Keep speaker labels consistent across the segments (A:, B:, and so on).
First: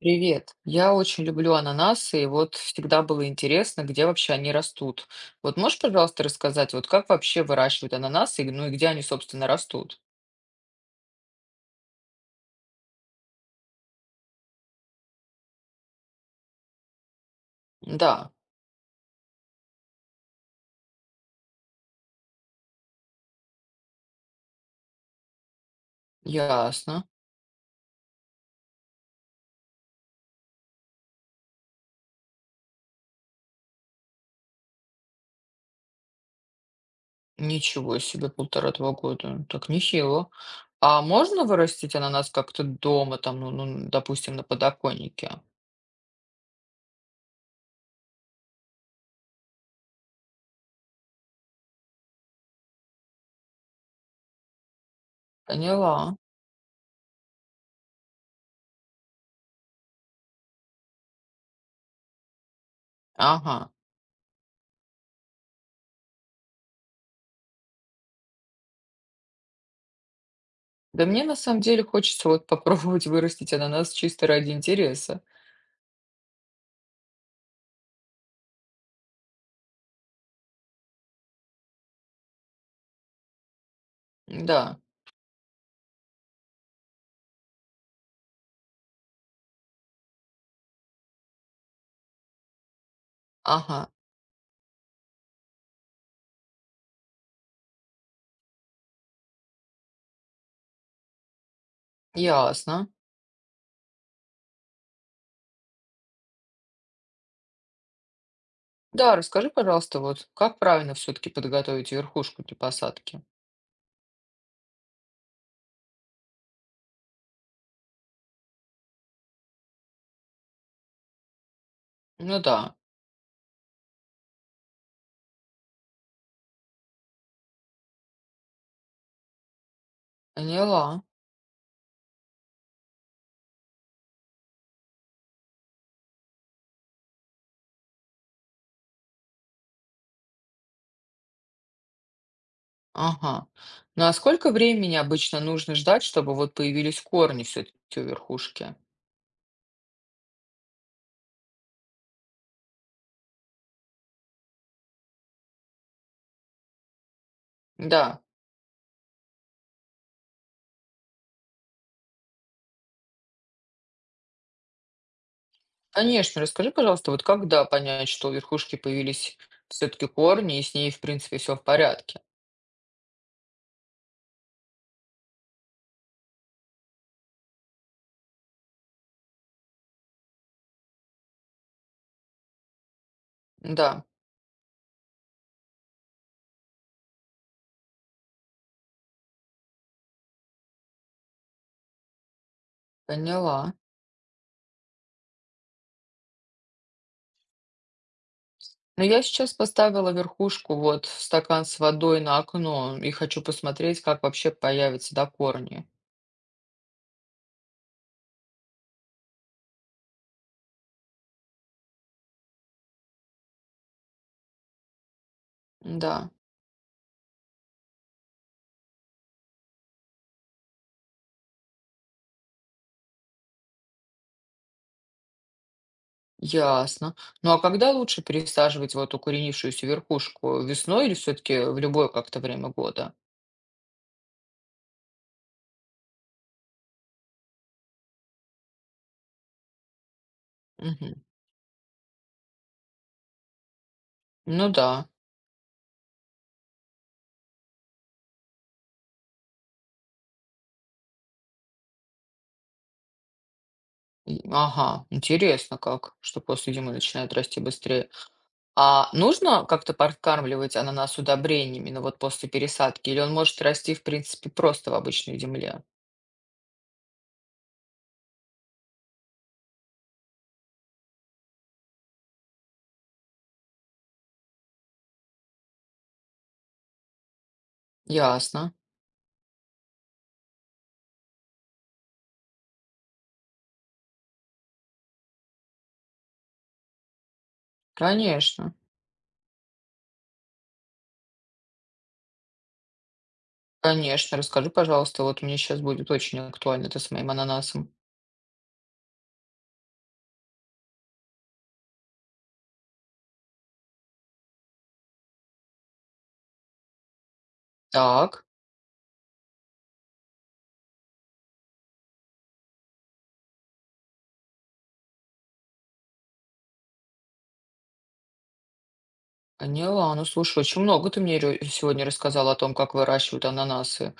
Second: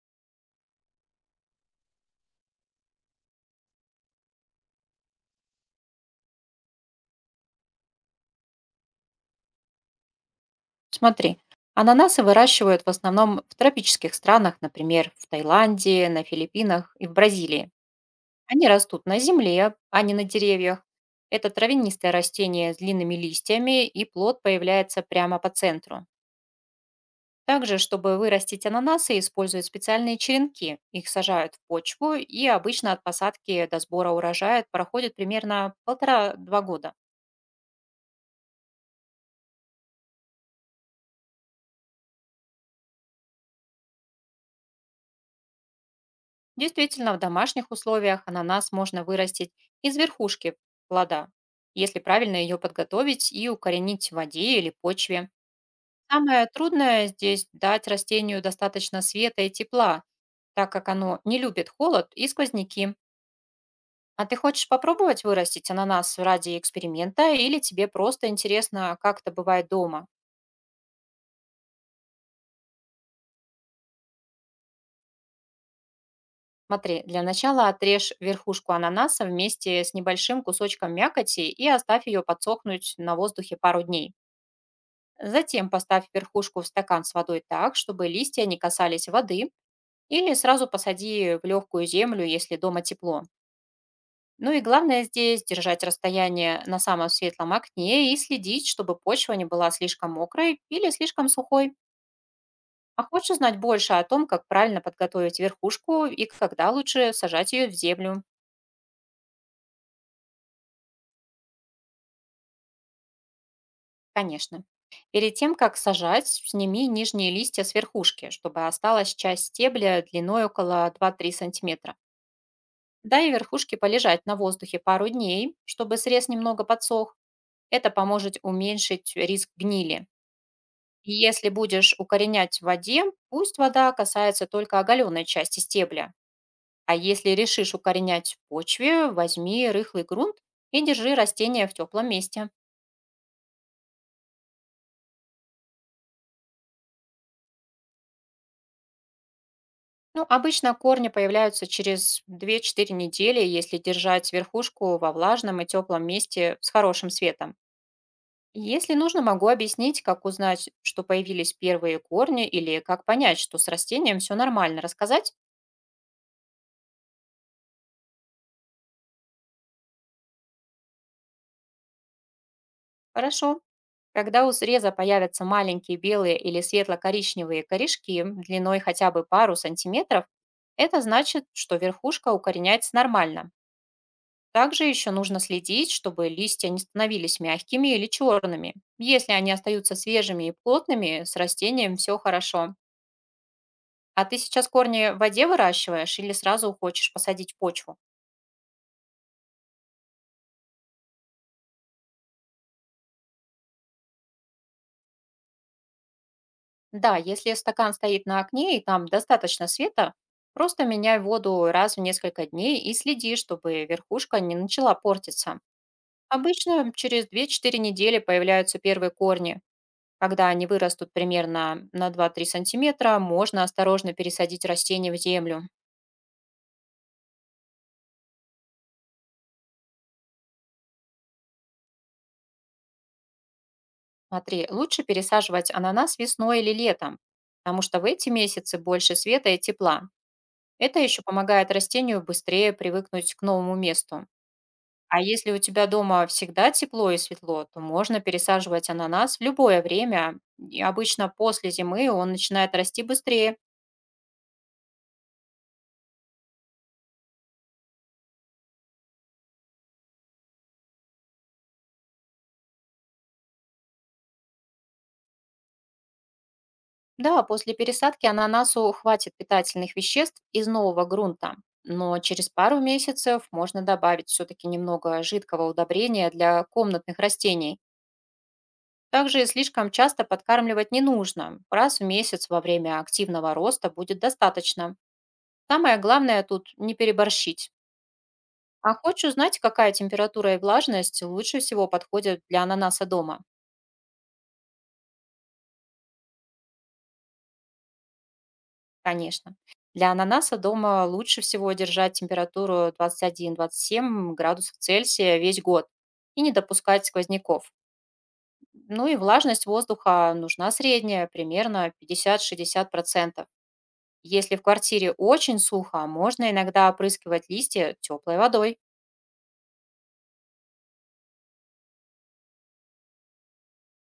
A: Привет. Я очень люблю ананасы, и вот всегда было интересно, где вообще они растут. Вот можешь, пожалуйста, рассказать, вот как вообще выращивают ананасы, ну и где они, собственно, растут?
B: Смотри, ананасы выращивают в основном в тропических странах, например, в Таиланде, на Филиппинах и в Бразилии.
A: Да,
B: Они растут на земле, а не на деревьях. Это травянистое растение с длинными листьями, и плод появляется прямо по центру.
A: ясно.
B: Также, чтобы вырастить ананасы, используют специальные черенки. Их сажают в почву, и обычно от посадки до сбора урожая проходит примерно полтора-два года.
A: Ничего себе, полтора-два года. Так нехило. А можно вырастить ананас как-то дома, там, ну, допустим, на подоконнике?
B: Действительно, в домашних условиях ананас можно вырастить из верхушки плода, если правильно ее подготовить и укоренить в воде или почве.
A: Поняла.
B: Самое трудное здесь дать растению достаточно света и тепла, так как оно не любит холод и сквозняки.
A: Ага.
B: А ты хочешь попробовать вырастить ананас ради эксперимента или тебе просто интересно, как это бывает дома?
A: Да мне на самом деле хочется вот попробовать вырастить ананас чисто ради интереса.
B: Смотри, для начала отрежь верхушку ананаса вместе с небольшим кусочком мякоти и оставь ее подсохнуть на воздухе пару дней.
A: Да,
B: Затем поставь верхушку в стакан с водой так, чтобы листья не касались воды, или сразу посади в легкую землю, если дома тепло.
A: ага,
B: Ну и главное здесь держать расстояние на самом светлом окне и следить, чтобы почва не была слишком мокрой или слишком сухой.
A: ясно.
B: А хочешь узнать больше о том, как правильно подготовить верхушку и когда лучше сажать ее в землю?
A: Да, расскажи, пожалуйста, вот как правильно все-таки подготовить верхушку для посадки?
B: Конечно. Перед тем, как сажать, сними нижние листья с верхушки, чтобы осталась часть стебля длиной около два-три сантиметра.
A: Ну да,
B: Дай верхушке полежать на воздухе пару дней, чтобы срез немного подсох. Это поможет уменьшить риск гнили.
A: поняла.
B: И если будешь укоренять в воде, пусть вода касается только оголенной части стебля. А если решишь укоренять в почве, возьми рыхлый грунт и держи растение в теплом месте.
A: Ага. Ну а сколько времени обычно нужно ждать, чтобы вот появились корни все-таки у верхушки?
B: Ну, обычно корни появляются через две-четыре недели, если держать верхушку во влажном и теплом месте с хорошим светом.
A: Да,
B: Если нужно, могу объяснить, как узнать, что появились первые корни, или как понять, что с растением все нормально. Рассказать?
A: конечно, расскажи, пожалуйста, вот когда понять, что у верхушки появились все-таки корни, и с ней, в принципе, все в порядке?
B: Хорошо. Когда у среза появятся маленькие белые или светло-коричневые корешки длиной хотя бы пару сантиметров, это значит, что верхушка укореняется нормально.
A: Да,
B: Также еще нужно следить, чтобы листья не становились мягкими или черными. Если они остаются свежими и плотными, с растением все хорошо.
A: поняла.
B: А ты сейчас корни в воде выращиваешь или сразу хочешь посадить в почву?
A: Но я сейчас поставила верхушку вот в стакан с водой на окно и хочу посмотреть, как вообще появятся, да, корни.
B: Да, если стакан стоит на окне и там достаточно света, просто меняй воду раз в несколько дней и следи, чтобы верхушка не начала портиться.
A: Да.
B: Обычно через две-четыре недели появляются первые корни. Когда они вырастут примерно на два-три сантиметра, можно осторожно пересадить растение в землю.
A: Ясно. Ну а когда лучше пересаживать вот укоренившуюся верхушку? Весной или все-таки в любое как-то время года?
B: Смотри, лучше пересаживать ананас весной или летом, потому что в эти месяцы больше света и тепла. Это
A: Мгм.
B: еще помогает растению быстрее привыкнуть к новому месту.
A: Ну да.
B: А если у тебя дома всегда тепло и светло, то можно пересаживать ананас в любое время. И обычно после зимы он начинает расти быстрее.
A: Ага, интересно как, что после зимы начинает расти быстрее. А нужно как-то подкармливать ананас удобрениями, ну вот после пересадки, или он может расти, в принципе, просто в обычной земле?
B: Да, после пересадки ананасу хватит питательных веществ из нового грунта. Но через пару месяцев можно добавить все-таки немного жидкого удобрения для комнатных растений.
A: Ясно.
B: Также слишком часто подкармливать не нужно. Раз в месяц во время активного роста будет достаточно. Самое главное тут не переборщить.
A: Конечно.
B: А хочешь узнать, какая температура и влажность лучше всего подходят для ананаса дома?
A: Конечно. Расскажи, пожалуйста, вот мне сейчас будет очень актуально это с моим ананасом.
B: Конечно. Для ананаса дома лучше всего держать температуру 21-27 градусов Цельсия весь год и не допускать сквозняков.
A: Так.
B: Ну и влажность воздуха нужна средняя, примерно 50-60%. Если в квартире очень сухо, можно иногда опрыскивать листья теплой водой.
A: Поняла. Ну, слушай, очень много ты мне сегодня рассказала о том, как выращивают ананасы.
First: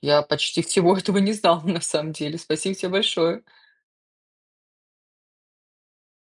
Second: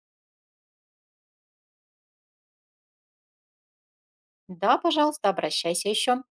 A: Я почти всего этого не знала, на самом деле. Спасибо тебе большое.
B: Да, пожалуйста, обращайся еще.